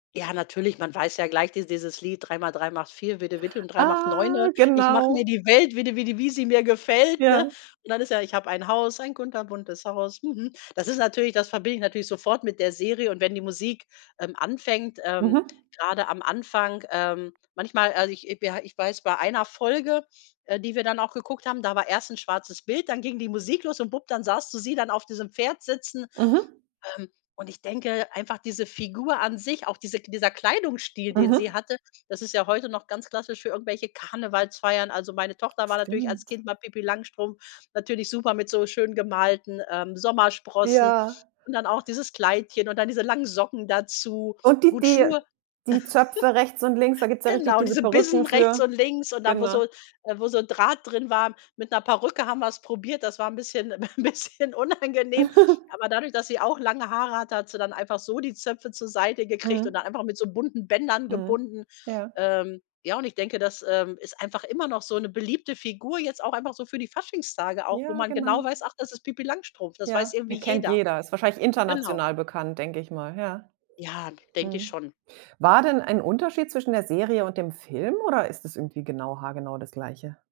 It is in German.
Ja, natürlich, man weiß ja gleich dies dieses Lied 3 mal 3 macht 4, Vidde Vidde und 3 mal Ah, 9. Ich mache mir genau. die Welt, Vidde Vidde, wie sie mir gefällt, ne? Ja. Und dann ist ja, ich habe ein Haus, ein kunterbuntes Haus, mhm. Das ist natürlich das verbinde ich natürlich sofort mit der Serie. Und wenn die Musik, ähm, anfängt, ähm, Mhm. gerade am Anfang, ähm manchmal, also ich we ha ich weiß, bei einer Folge, äh, die wir dann auch geguckt haben, da war erst 'n schwarzes Bild, dann ging die Musik los und bupp, dann sahst du sie dann auf diesem Pferd sitzen, Mhm. ähm, und ich denke einfach diese Figur an sich, auch diese K dieser Kleidungsstil, den Mhm. sie hatte, das ist ja heute noch ganz klassisch für irgendwelche Karnevalsfeiern. Also, meine Tochter war natürlich als Stimmt. Kind mal Pipi Langstrumpf natürlich super mit so schön gemalten, ähm, Sommersprossen. Ja. Und dann auch dieses Kleidchen und dann diese langen Socken dazu. Und die Gut, die Schuhe die Zöpfe rechts und links, da gibt's ja richtig genau, diese diese Bissen Perücken rechts für und links und dann, wo genau. so äh, wo so Draht drin war. Mit 'ner Perücke haben wir's probiert. Das war 'n bisschen 'n bisschen unangenehm. Aber dadurch, dass sie auch lange Haare hat, hat sie dann einfach so die Zöpfe zur Seite gekriegt und Mhm. dann einfach mit so bunten Bändern Mhm. gebunden. Ja. Ähm, ja, und ich denke, das ist, ähm, einfach immer noch so eine beliebte Figur, jetzt auch einfach so für die Faschingstage auch, wo Ja, man genau genau. weiß, ach: „Das ist Pipi Langstrumpf.“ Das Ja, weiß irgendwie den kennt jeder jeder, ist wahrscheinlich genau. international bekannt, denke ich mal, ja. Ja, denke ich Mhm. schon. War denn ein Unterschied zwischen der Serie und dem Film oder ist das irgendwie genau haargenau das Gleiche?